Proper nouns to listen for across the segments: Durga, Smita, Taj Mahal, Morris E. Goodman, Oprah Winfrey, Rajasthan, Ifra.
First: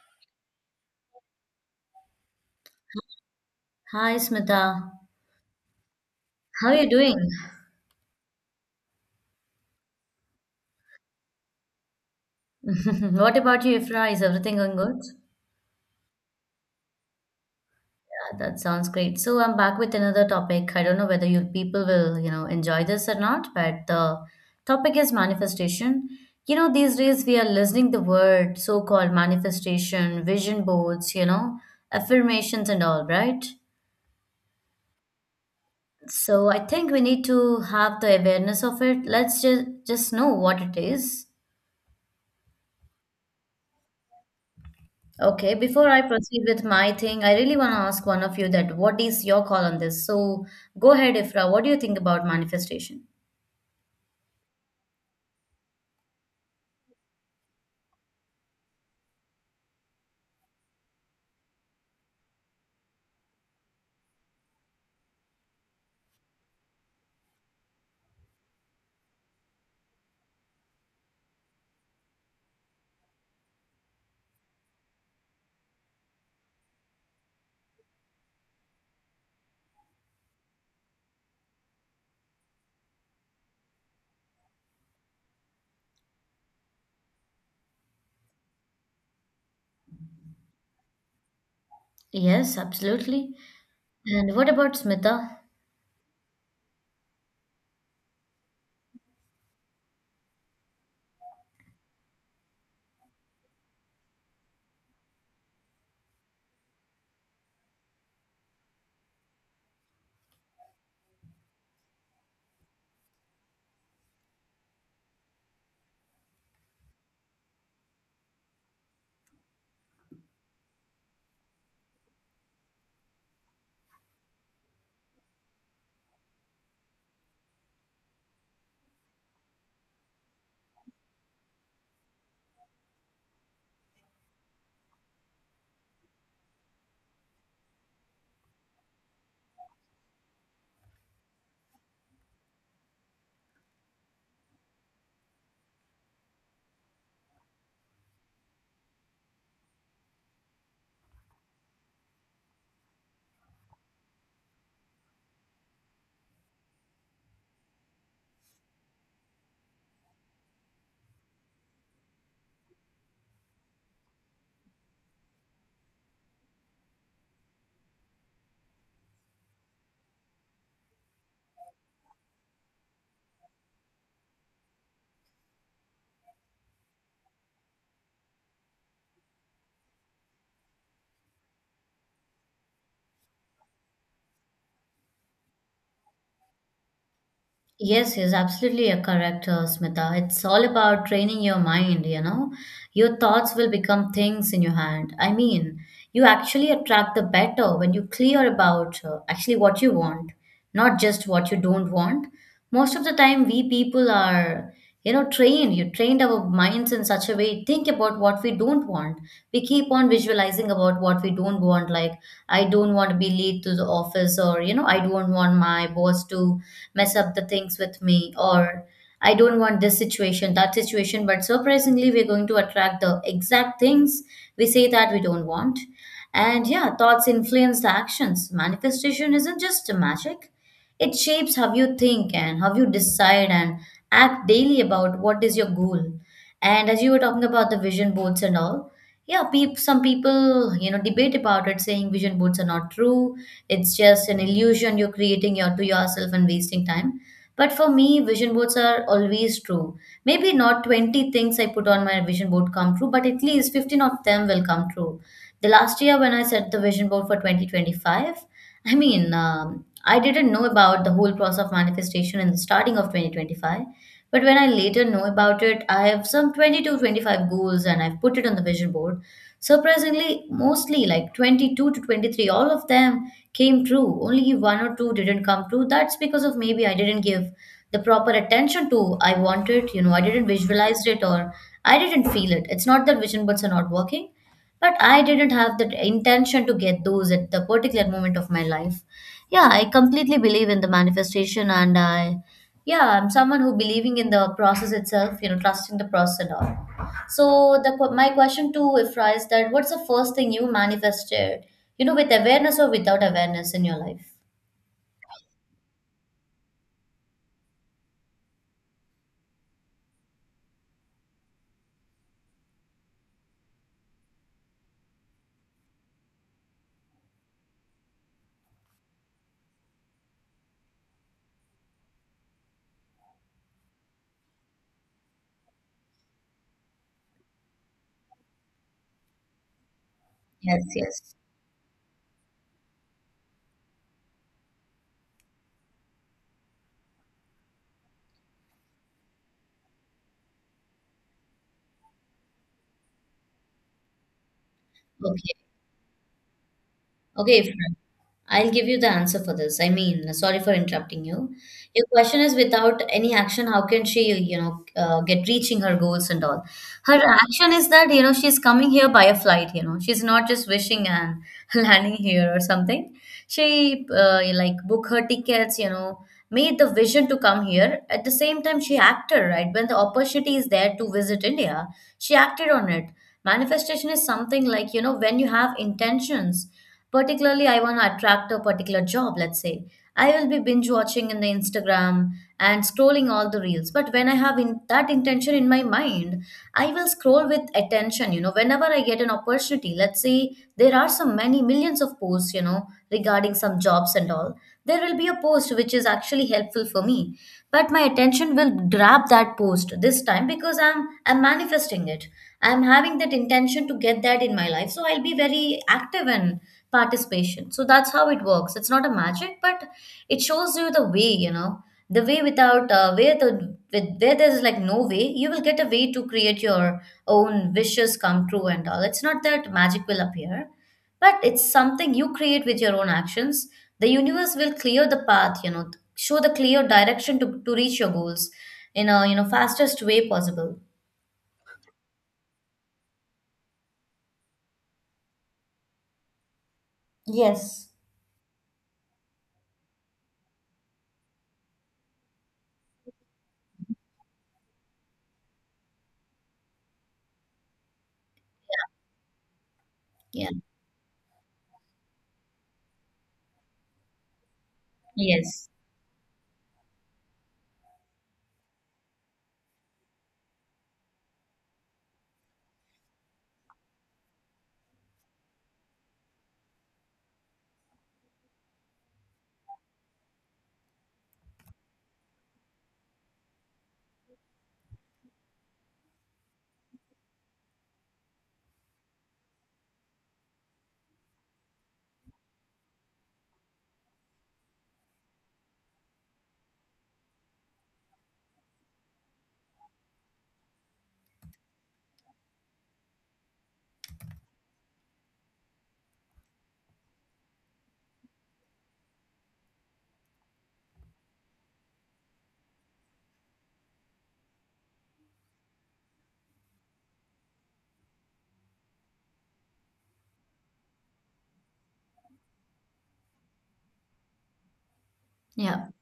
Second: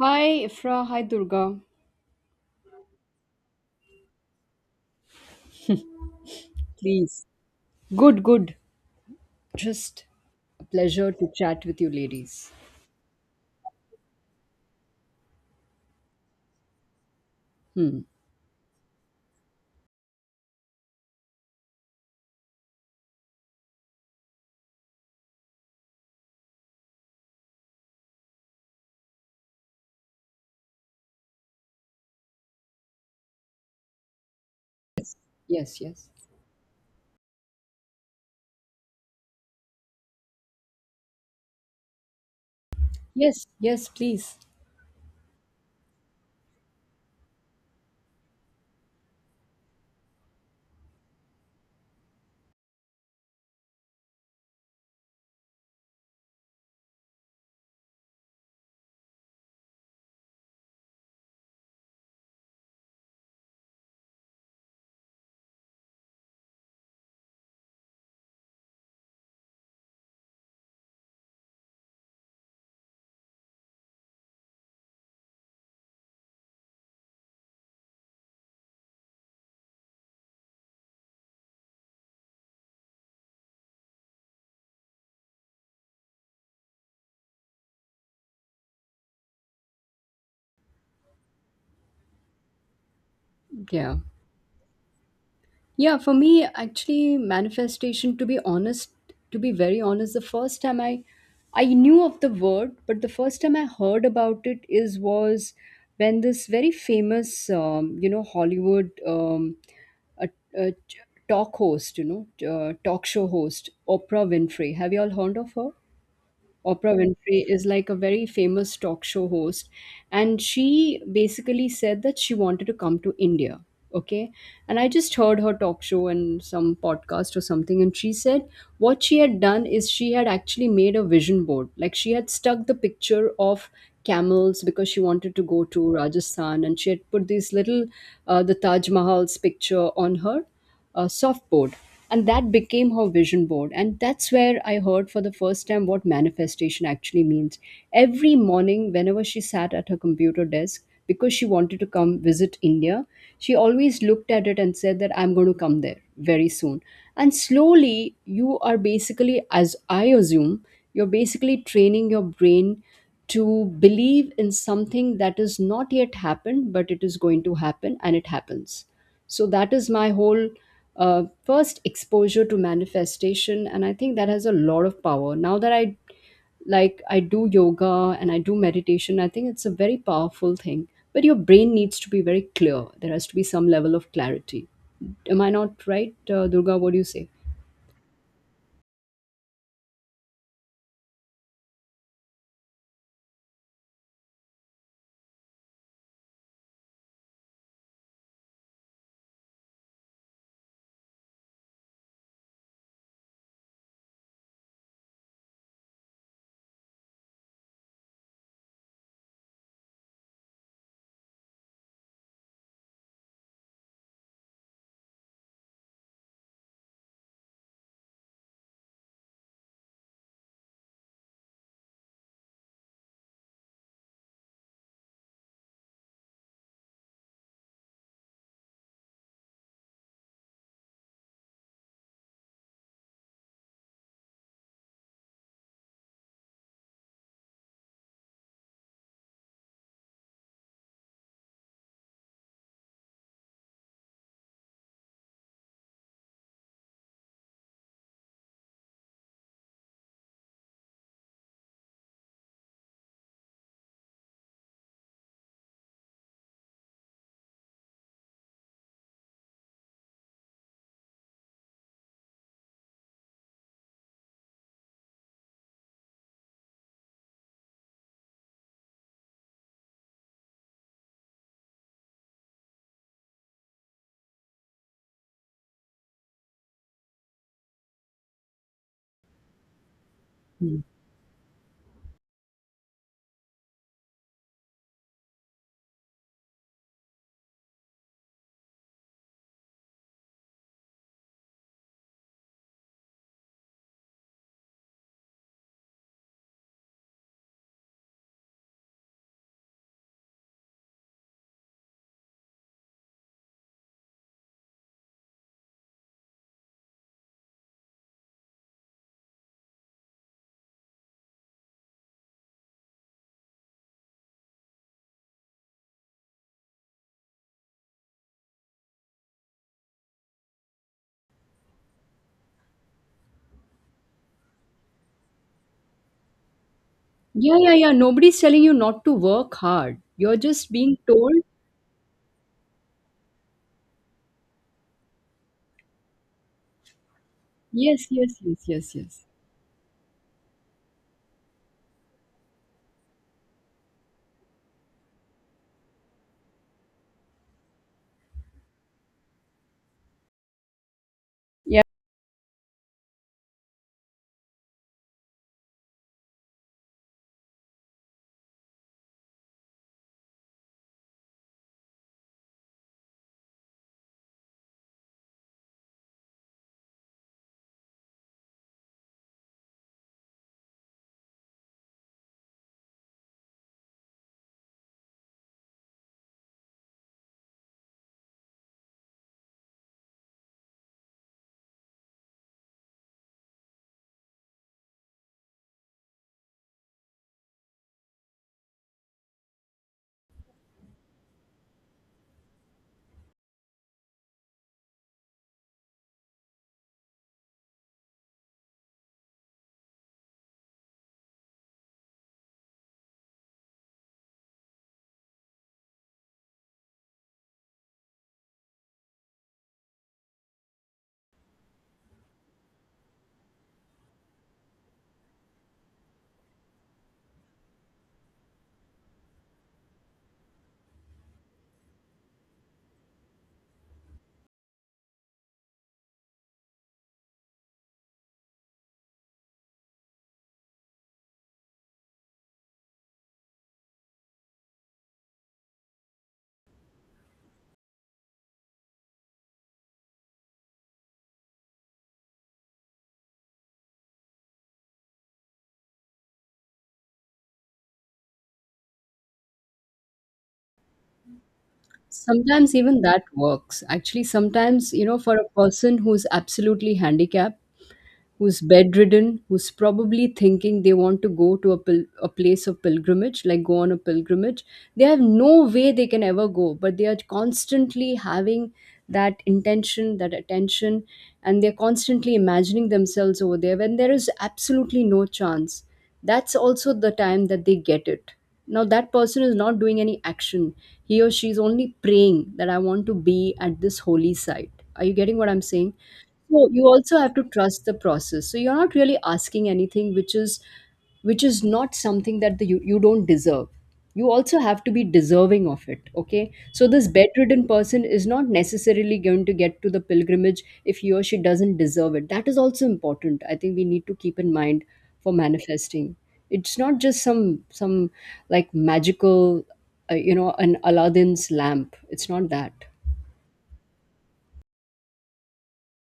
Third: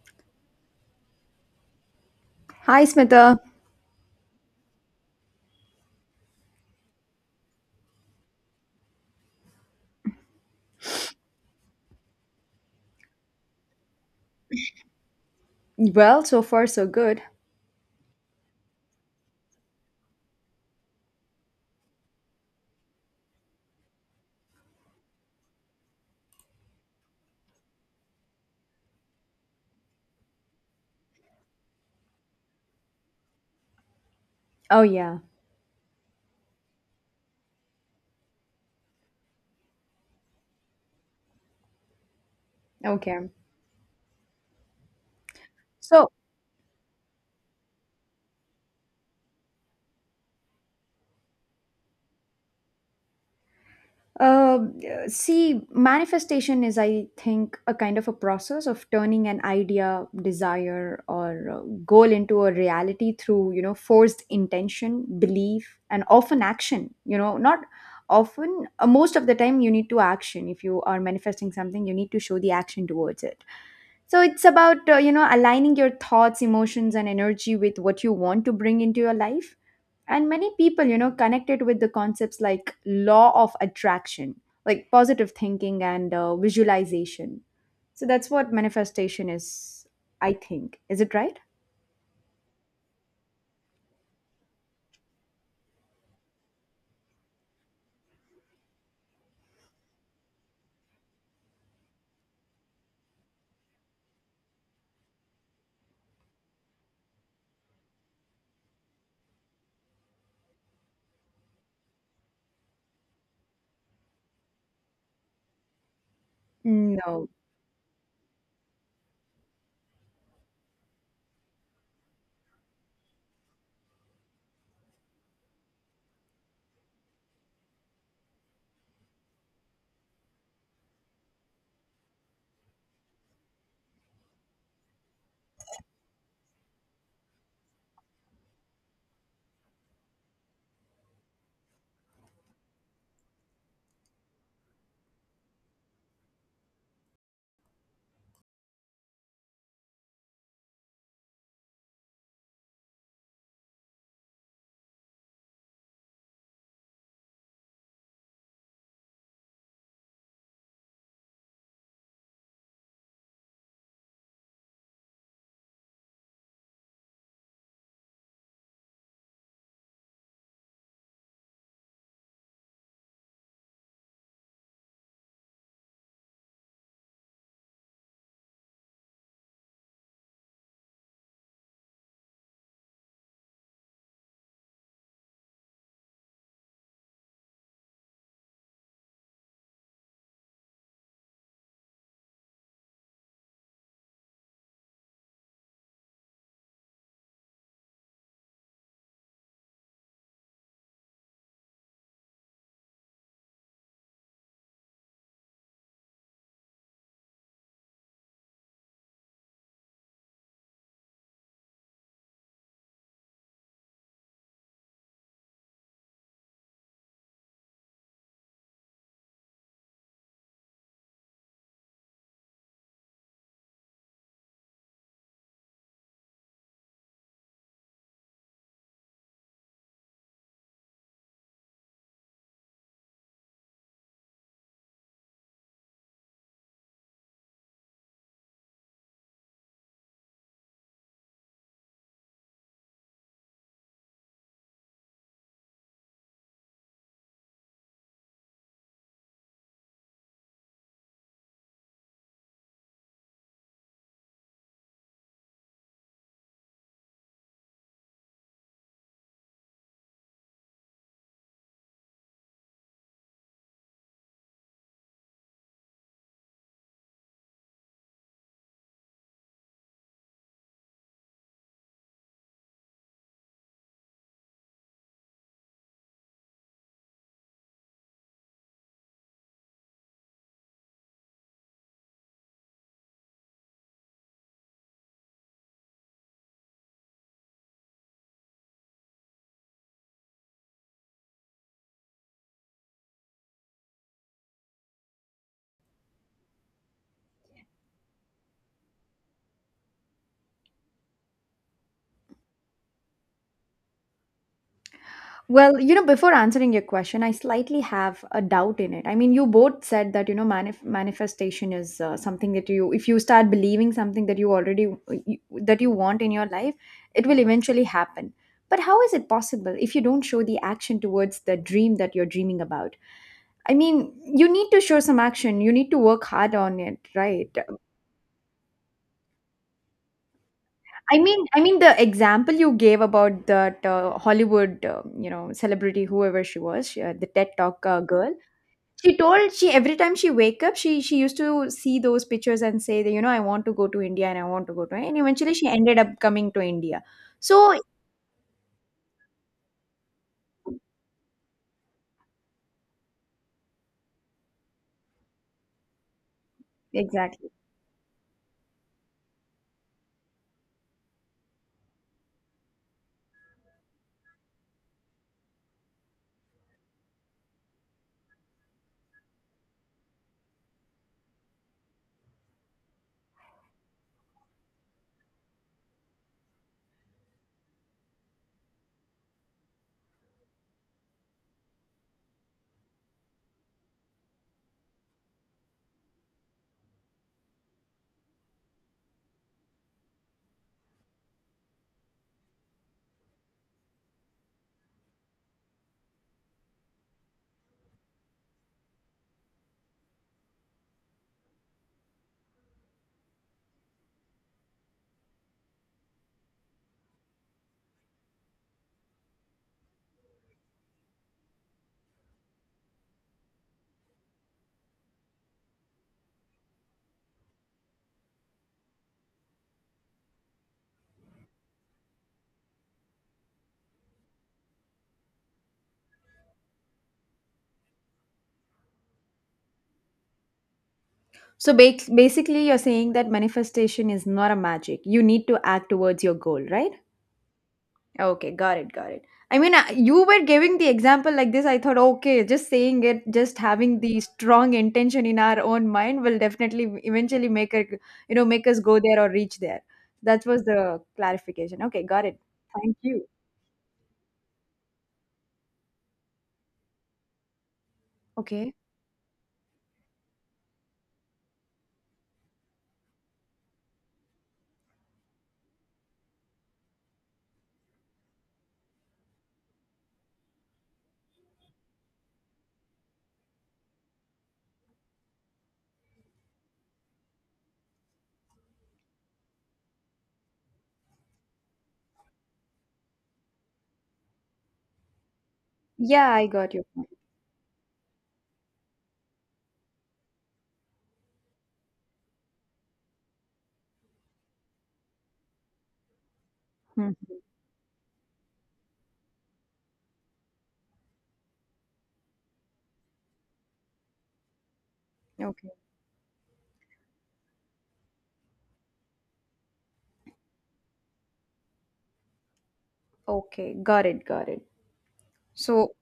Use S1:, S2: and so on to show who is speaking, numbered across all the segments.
S1: Hi, Ifra. Hi, Durga.
S2: Hi, Smita.
S3: Hi, Smita. How are you doing?
S1: Please. Good, good. Just a pleasure to chat with you, ladies.
S3: What about you, Ifra? Is everything going good?
S2: Well, so far, so good.
S1: Hmm.
S3: Yeah, that sounds great. So I'm back with another topic. I don't know whether you people will, you know, enjoy this or not, but the topic is manifestation. You know, these days we are listening the word so-called manifestation, vision boards, you know, affirmations and all, right?
S2: Oh, yeah.
S1: Yes, yes.
S3: So I think we need to have the awareness of it. Let's just know what it is.
S2: Okay.
S1: Yes, yes, please.
S3: Okay, before I
S2: So,
S3: proceed with my thing, I really want to ask one of you that what is your call on this? So go ahead, Ifra. What do you think about manifestation?
S2: uh, see, manifestation is, I think, a kind of a process of turning an idea, desire, or goal into a reality through, forced intention, belief, and often action. Not often, most of the time, you need to action. If you are manifesting something, you need to show the action towards it. So it's about aligning your thoughts, emotions, and energy with what you want to bring into your life. And many people, connected with the concepts like law of attraction, like positive thinking and visualization. So that's what manifestation is, I think. Is it right?
S3: Yes, absolutely.
S1: Yeah.
S3: And what about Smita?
S1: Yeah, for me, actually, manifestation, to be honest, to be very honest, the first time I knew of the word, but the first time I heard about it is was when this very famous Hollywood a, a talk show host, Oprah Winfrey. Have you all heard of her? Oprah
S2: No.
S1: Winfrey is like a very famous talk show host, and she basically said that she wanted to come to India. Okay. And I just heard her talk show and some podcast or something. And she said what she had done is she had actually made a vision board. Like she had stuck the picture of camels because she wanted to go to Rajasthan, and she had put these little the Taj Mahal's picture on her a soft board. And that became her vision board, and that's where I heard for the first time what manifestation actually means. Every morning, whenever she sat at her computer desk because she wanted to come visit India, she always looked at it and said that I'm going to come there very soon. And slowly, you are basically, as I assume, you're basically training your brain to believe in something that is not yet happened, but it is going to happen. And it happens. So that is my whole first exposure to manifestation, and I think that has a lot of power. Now that I, like, I do yoga and I do meditation, I think it's a very powerful thing. But your brain needs to be very clear. There has to be some level of clarity. Am I not right, Durga? What do you say?
S3: Yes, yes, absolutely you correct, Smita. It's all about training your mind, you know. Your thoughts will become things in your hand. I mean, you actually attract the better when you clear about actually what you want, not just what you don't want. Most of the time, we people are, you know, trained. You trained our minds in such a way, think about what we don't want. We keep on visualizing about what we don't want, like, I don't want to be late to the office, or, you know, I don't want my boss to mess up the things with me or I don't want this situation, that situation. But surprisingly, we're going to attract the exact things we say that we don't want. And yeah, thoughts influence the actions. Manifestation isn't just a magic, it shapes how you think and how you decide and act daily about what is your goal. And as you were talking about the vision boards and all, yeah, some people, you know, debate about it, saying vision boards are not true, it's just an illusion you're creating your, to yourself and wasting time. But for me, vision boards are always true. Maybe not 20 things I put on my vision board come true, but at least 15 of them will come true. The last year when I set the vision board for 2025, I mean, I didn't know about the whole process of manifestation in the starting of 2025. But when I later know about it, I have some 20 to 25 goals and I've put it on the vision board. Surprisingly, mostly like 22 to 23, all of them came true. Only one or two didn't come true. That's because of maybe I didn't give the proper attention to I wanted, you know, I didn't
S1: Mm.
S3: visualize it or I didn't feel it. It's not that vision boards are not working, but I didn't have the intention to get those at the particular moment of my life. Yeah, I completely believe in the manifestation, and I yeah, I'm someone who believing in the process itself, you know, trusting the process and all. So the my question to Ifra is that what's the first thing you manifested, you know, with awareness or without awareness in your life?
S2: Well, before answering your question, I slightly have a doubt in it. I mean, you both said that, manifestation is something that if you start believing something that you already, you, that you want in your life, it will eventually happen. But how is it possible if you don't show the action towards the dream that you're dreaming about? I mean, you need to show some action. You need to work hard on it, right?
S1: Yeah, yeah, yeah. Nobody's telling you not to work hard. You're just
S3: Yes,
S1: being
S2: I
S3: yes.
S1: told.
S2: mean, I mean the example you gave about that Hollywood celebrity, whoever she was, the TED Talk
S1: Yes,
S2: girl.
S1: yes, yes, yes,
S2: She
S1: yes.
S2: told, she every time she wake up, she used to see those pictures and say that I want to go to India, and I want to go to, and eventually
S3: Okay.
S2: she ended up coming to India.
S3: Okay,
S2: So
S3: Ifra, I'll give you the answer for this. I mean, sorry for interrupting you.
S1: Yeah.
S3: Your question is without any action, how can she, you know, get reaching her goals and all? Her
S2: exactly.
S3: action is that, you know, she's coming here by a flight, you know, she's not just wishing and landing here or something. She, like, book her tickets, you know, made the vision to come here. At the same time, she acted, right? When the opportunity is there to visit India, she acted on it. Manifestation is something like, you know, when you have intentions. Particularly, I want to attract a particular job, let's say. I will be binge watching in the Instagram and scrolling all the reels. But when I have in that intention in my mind, I will scroll with attention, you know, whenever I get an opportunity. Let's say there are so many millions of posts, you know, regarding some jobs and all. There will be a post which is actually helpful for me. But my attention will grab that post this time because I'm manifesting it. I'm having that intention to get that in my life. So I'll be very active and participation. So that's how it works. It's not a magic, but it shows you the way, you know, the way without where there's like no way, you will get a way to create your own wishes come true and all. It's not that magic will appear, but it's something you create with your own actions. The universe will clear the path, you know, show the clear direction to reach your goals in a, you know, fastest way possible.
S2: So basically you're saying that manifestation is not a magic. You need to act towards your goal, right?
S3: Yes.
S2: Okay, got it, got it. I mean, you were giving the example like this. I thought, okay, just saying it, just having the strong intention in our own mind will definitely eventually make it, make us go there or reach there. That
S3: Yeah.
S2: was the clarification. Okay, got it.
S1: Sometimes
S2: Thank
S1: even that
S2: you.
S1: works. Actually, sometimes, for a
S3: Yes.
S1: person who's absolutely handicapped, who's
S2: Okay.
S1: bedridden, who's probably thinking they want to go to a place of pilgrimage, like go on a pilgrimage. They have no way they can ever go, but they are constantly having that intention, that attention, and they're constantly imagining themselves over there when there is absolutely no chance. That's also the time that they get it. Now, that person is not doing any action. He or she is only praying that I want to be at this holy site. Are you getting what I'm saying?
S2: Yeah, I
S1: So
S2: got your
S1: you
S2: point.
S1: also have to trust the process. So you're not really asking anything which is not something that you don't deserve. You also have to be deserving of it. Okay. So this
S2: Mhm.
S1: bedridden person is not necessarily going to get to the pilgrimage if he or she doesn't deserve it. That is also important. I think we need to keep in mind for
S2: Okay.
S1: manifesting. It's not just some like magical, an Aladdin's lamp. It's not that.
S2: Okay, got it, got it.
S3: Yeah.
S2: So,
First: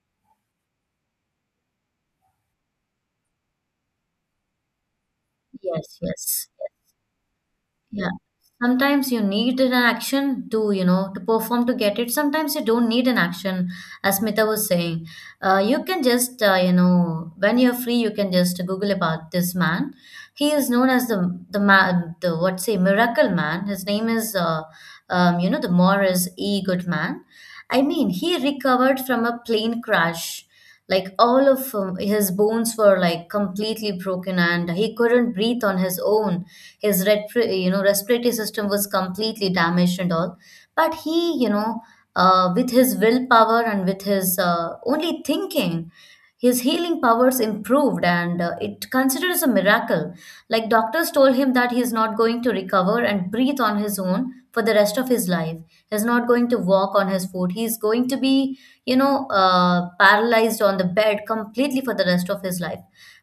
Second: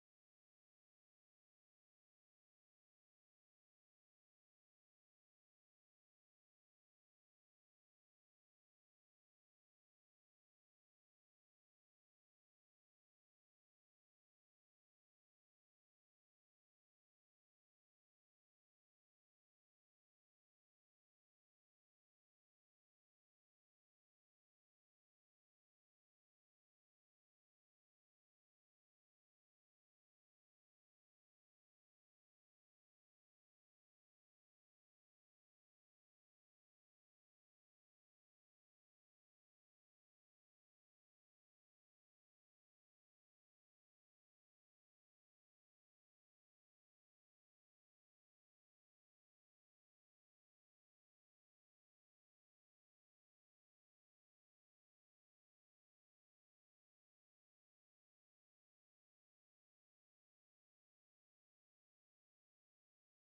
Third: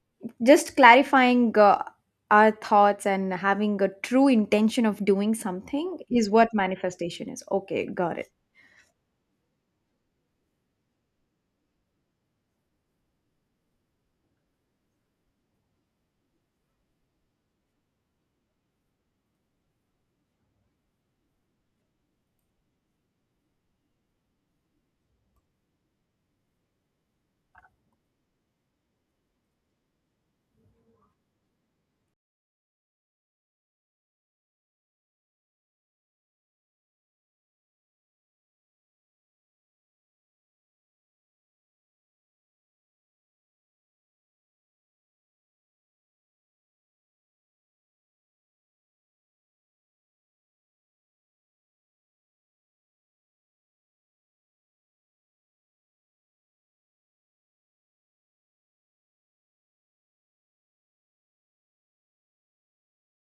S2: just clarifying our thoughts and having a true intention of doing
S3: Yes.
S2: something is
S3: Yes.
S2: what manifestation is. Okay,
S3: Yeah.
S2: got it.
S3: Sometimes you need an action to, you know, to perform to get it. Sometimes you don't need an action, as Smita was saying. You can just, you know, when you're free, you can just Google about this man. He is known as the man, the what say, miracle man. His name is, you know, the Morris E. Goodman. I mean, he recovered from a plane crash. Like all of his bones were like completely broken, and he couldn't breathe on his own, his you know, respiratory system was completely damaged and all. But he, you know, with his willpower and with his only thinking, his healing powers improved, and it considered as a miracle. Like doctors told him that he is not going to recover and breathe on his own for the rest of his life. He is not going to walk on his foot. He is going to be, you know, paralyzed on the bed completely for the rest of his life.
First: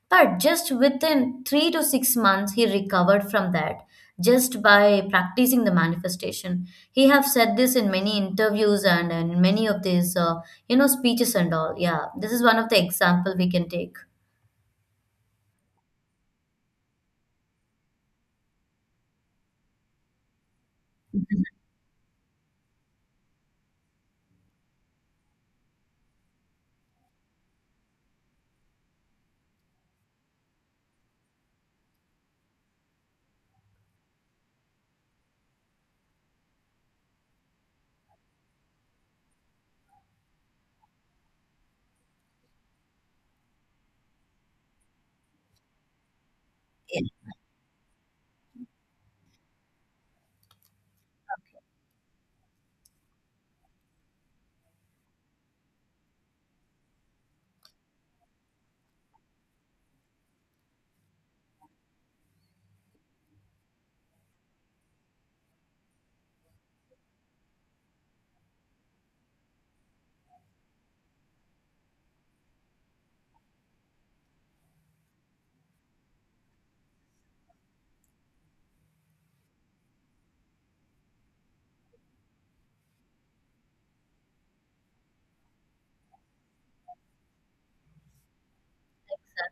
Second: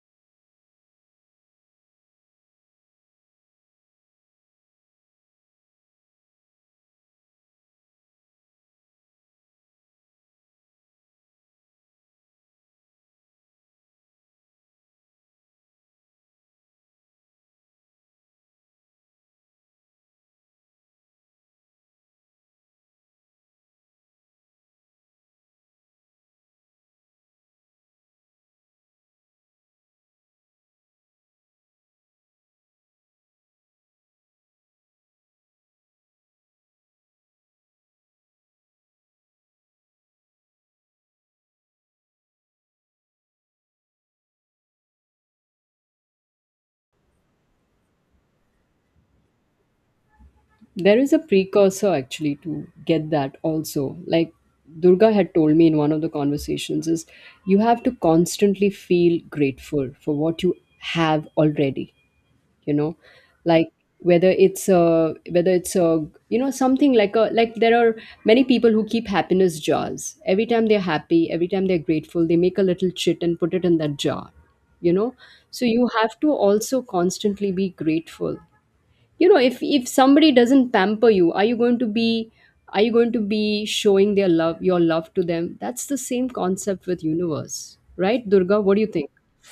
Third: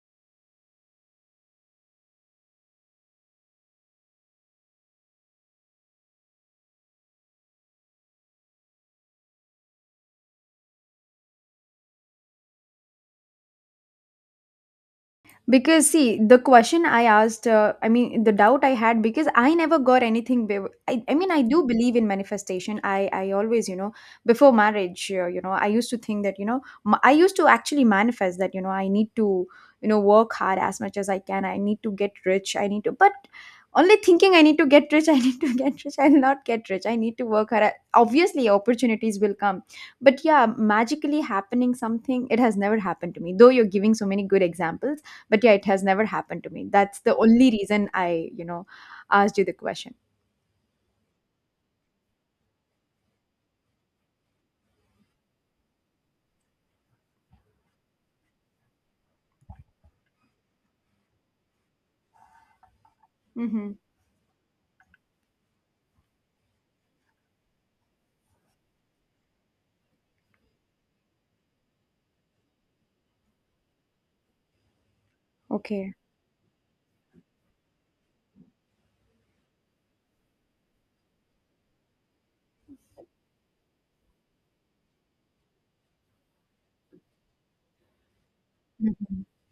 S3: But just within 3 to 6 months, he recovered from that just by practicing the manifestation. He have said this in many interviews and in many of these, you know, speeches and all. Yeah, this is one of the example we can take.
S2: Because see, the question I asked, I mean the doubt I had, because I never got anything I mean I do believe in manifestation. I always, you know, before marriage, I used to think that I used to actually manifest that I need to work hard as much as I can. I need to get rich, I need to, but only thinking I need to get rich I need to get rich, I'll not get rich. I need to work hard. Obviously opportunities will come, but yeah, magically happening something, it has never happened to me, though you're giving so many good examples. But yeah, it has never happened to me. That's the only reason I asked you the question.
S1: There is a precursor actually to get that also. Like Durga had told me in one of the conversations is you have to constantly feel grateful for what you have already, you know? Like
S2: Mm-hmm.
S1: whether it's a, you know, something like a, like, there are many people who keep happiness jars. Every time they're happy, every time they're grateful, they make a little chit and put it in that jar, you know? So you
S2: Okay.
S1: have to also constantly be grateful, you know? If somebody doesn't pamper you, are you going to be are you going to be showing their love your love to them? That's the same concept with universe. Right, Durga? What do you think?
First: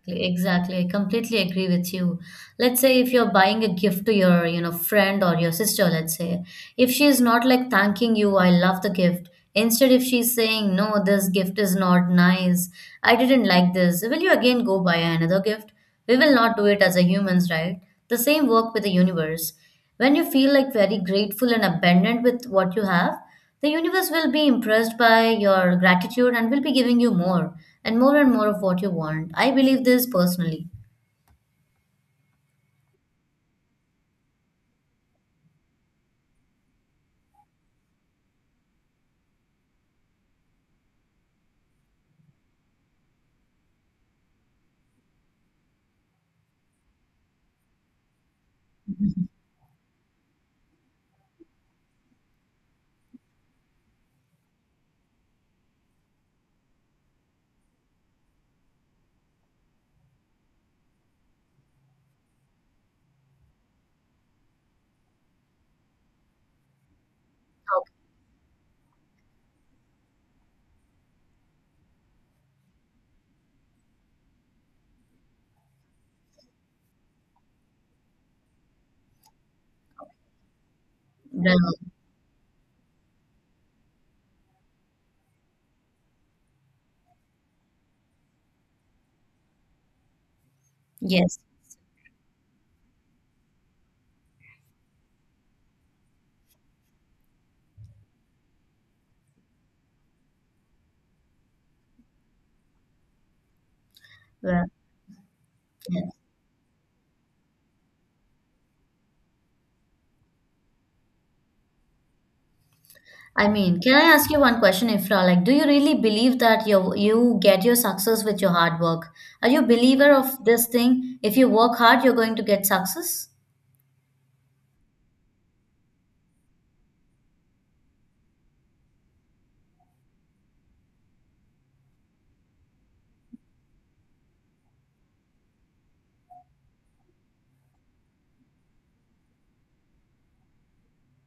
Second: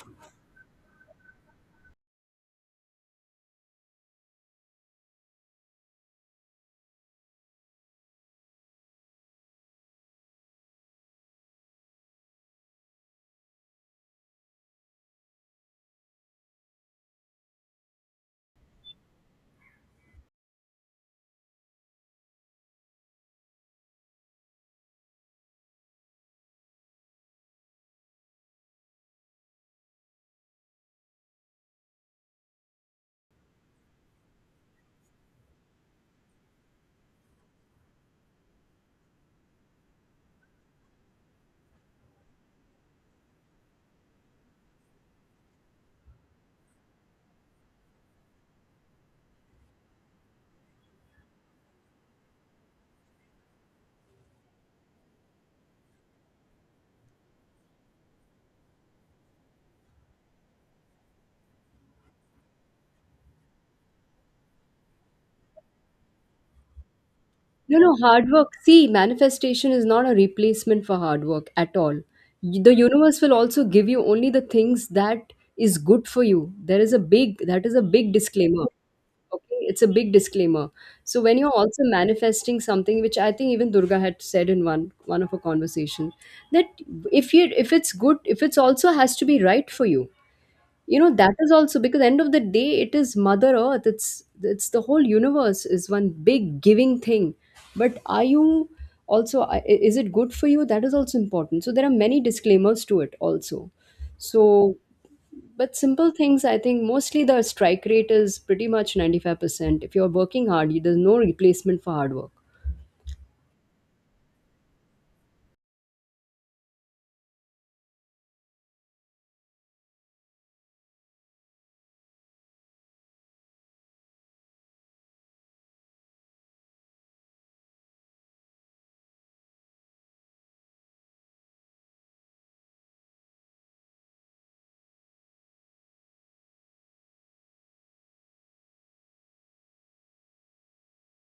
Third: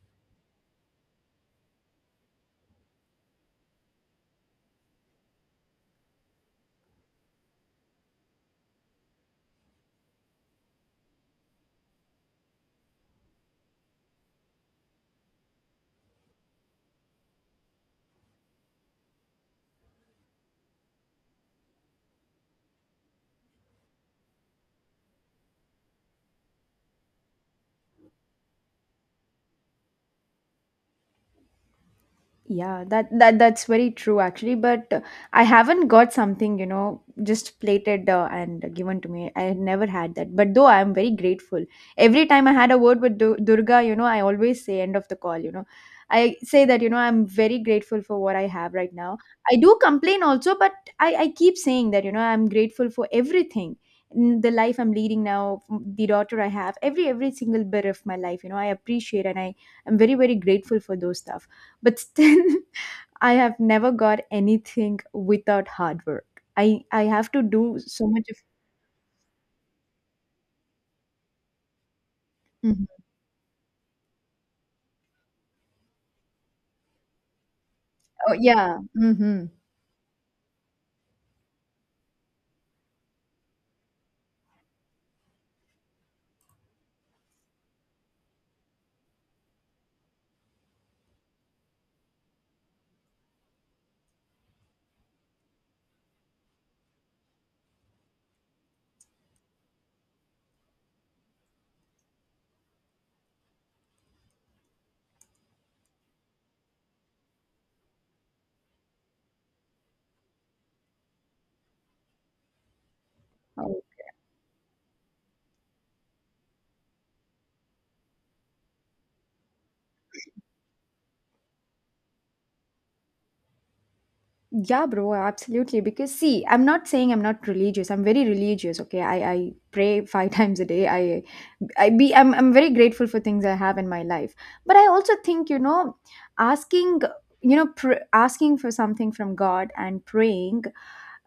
S3: Exactly, exactly. I completely agree with you. Let's say if you're buying a gift to your, you know, friend or your sister, let's say, if she is not like thanking you, I love the gift. Instead, if she's saying, no, this gift is not nice, I didn't like this, will you again go buy another gift? We will not do it as a humans, right? The same work with the universe. When you feel like very grateful and abundant with what you have, the universe will be impressed by your gratitude and will be giving you more and more and more of what you want. I believe this personally.
S2: Yeah, that's very true actually, but I haven't got something, you know, just plated and given to me. I had never had that. But though I am very grateful. Every time I had a word with Durga, I always say end of the call. I say that, I'm very grateful for what I have right now. I do complain also, but I keep saying that, I'm grateful for everything. The life I'm leading now, the daughter I have, every single bit of my life, you know, I appreciate, and I am very very grateful for those stuff, but still I have never got anything without hard work. I have to do
S1: No, no,
S3: Okay.
S2: so much
S1: hard
S2: of...
S1: work. See, manifestation is not a replacement for hard work at all. The
S2: Mhm.
S1: universe will also give you only the things that is good for you. There is a big
S2: Oh
S1: disclaimer.
S2: yeah. Mm-hmm.
S1: Okay, it's a big disclaimer. So when
S3: Well,
S1: you're also manifesting something, which I think even Durga had said in one of her conversation, that if it's good, if it's also has to be right for you. You know, that
S3: yes.
S1: is also because end of the day it is Mother Earth. It's the whole universe is one big giving thing. But are you also is it good for you? That is also important. So there are many disclaimers to it also.
S3: Well,
S1: So but
S3: yeah.
S1: simple things, I think mostly the strike rate is pretty much 95%. If you're working hard, there's no replacement for hard work.
S3: I mean,
S2: Oh,
S3: can I ask you one question, Ifra? Like, do you really believe that you get your success with your hard work? Are you a believer of this thing? If you work hard, you're going to get success?
S2: yeah, bro, absolutely. Because see, I'm not saying I'm not religious. I'm very religious. Okay, I pray five times a day. I be I'm very grateful for things I have in my life. But I also think, asking asking for something from God and praying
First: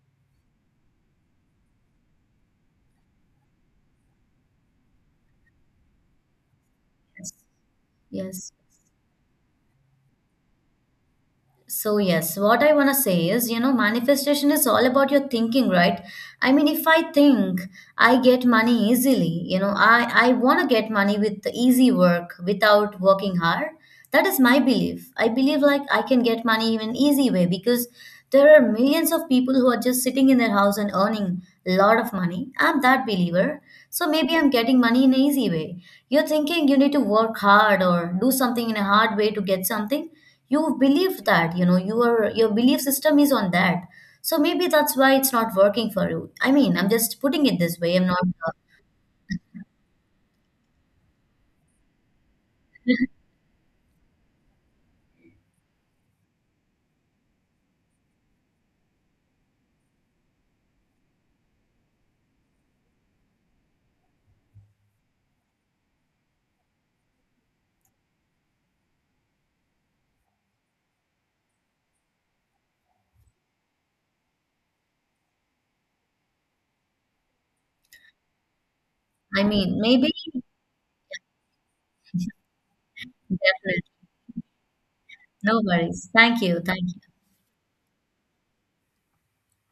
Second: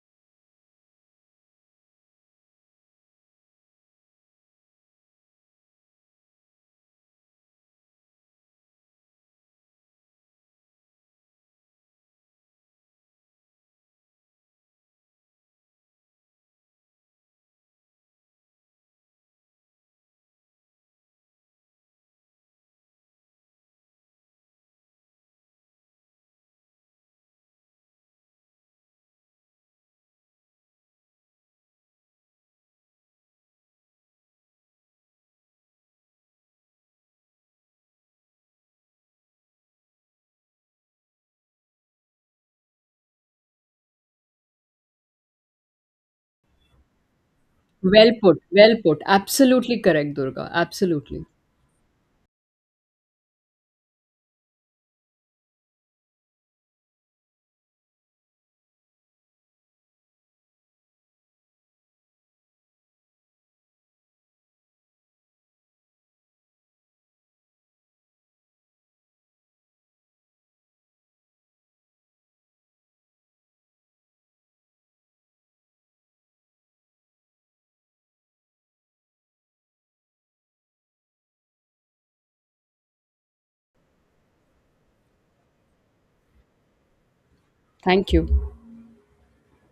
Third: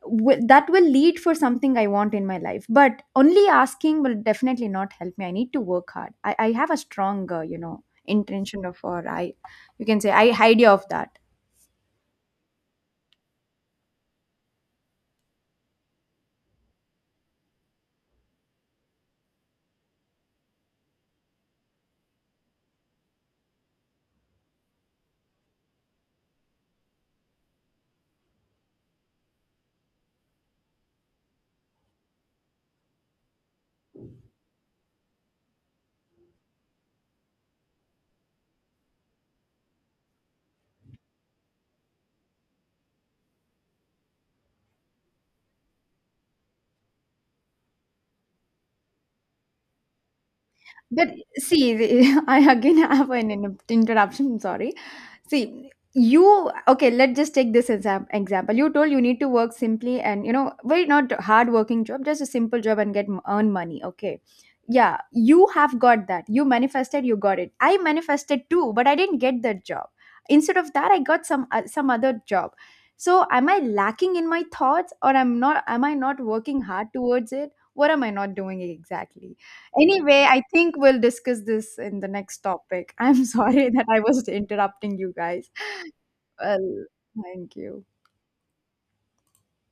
S2: that will lead for something I want in my life. But only asking will definitely not help me. I need to work hard. I have a strong
S3: Yes. Yes.
S2: intention of, or I you can say, I idea of that.
S3: So, yes, what I want to say is, you know, manifestation is all about your thinking, right? I mean, if I think I get money easily, you know, I want to get money with easy work without working hard. That is my belief. I believe like I can get money in an easy way because there are millions of people who are just sitting in their house and earning a lot of money. I'm that believer. So maybe I'm getting money in an easy way. You're thinking you need to work hard or do something in a hard way to get something, you believe that, you know, your belief system is on that, so maybe that's why it's not working for you. I mean, I'm just putting it this way, I'm
S1: Well
S3: not
S1: put, well put. Absolutely correct, Durga.
S2: But
S1: Absolutely.
S2: see, I again have an interruption. Sorry. See, you okay? Let's just take this example. You told you need to work simply and very not hard working job, just a simple job and get earn money. Okay. Yeah, you have got that. You manifested, you got it. I manifested too, but I didn't get that job. Instead of that, I got some other job. So, am I lacking in my thoughts, or am not? Am I not working hard towards it? What am I not doing exactly?
S3: I mean maybe
S2: Anyway, I think we'll discuss this in the next topic. I'm sorry that
S3: definitely.
S2: I was interrupting you guys.
S3: No worries, thank you,
S2: Well,
S3: thank you.
S2: thank you.
S1: Thank you.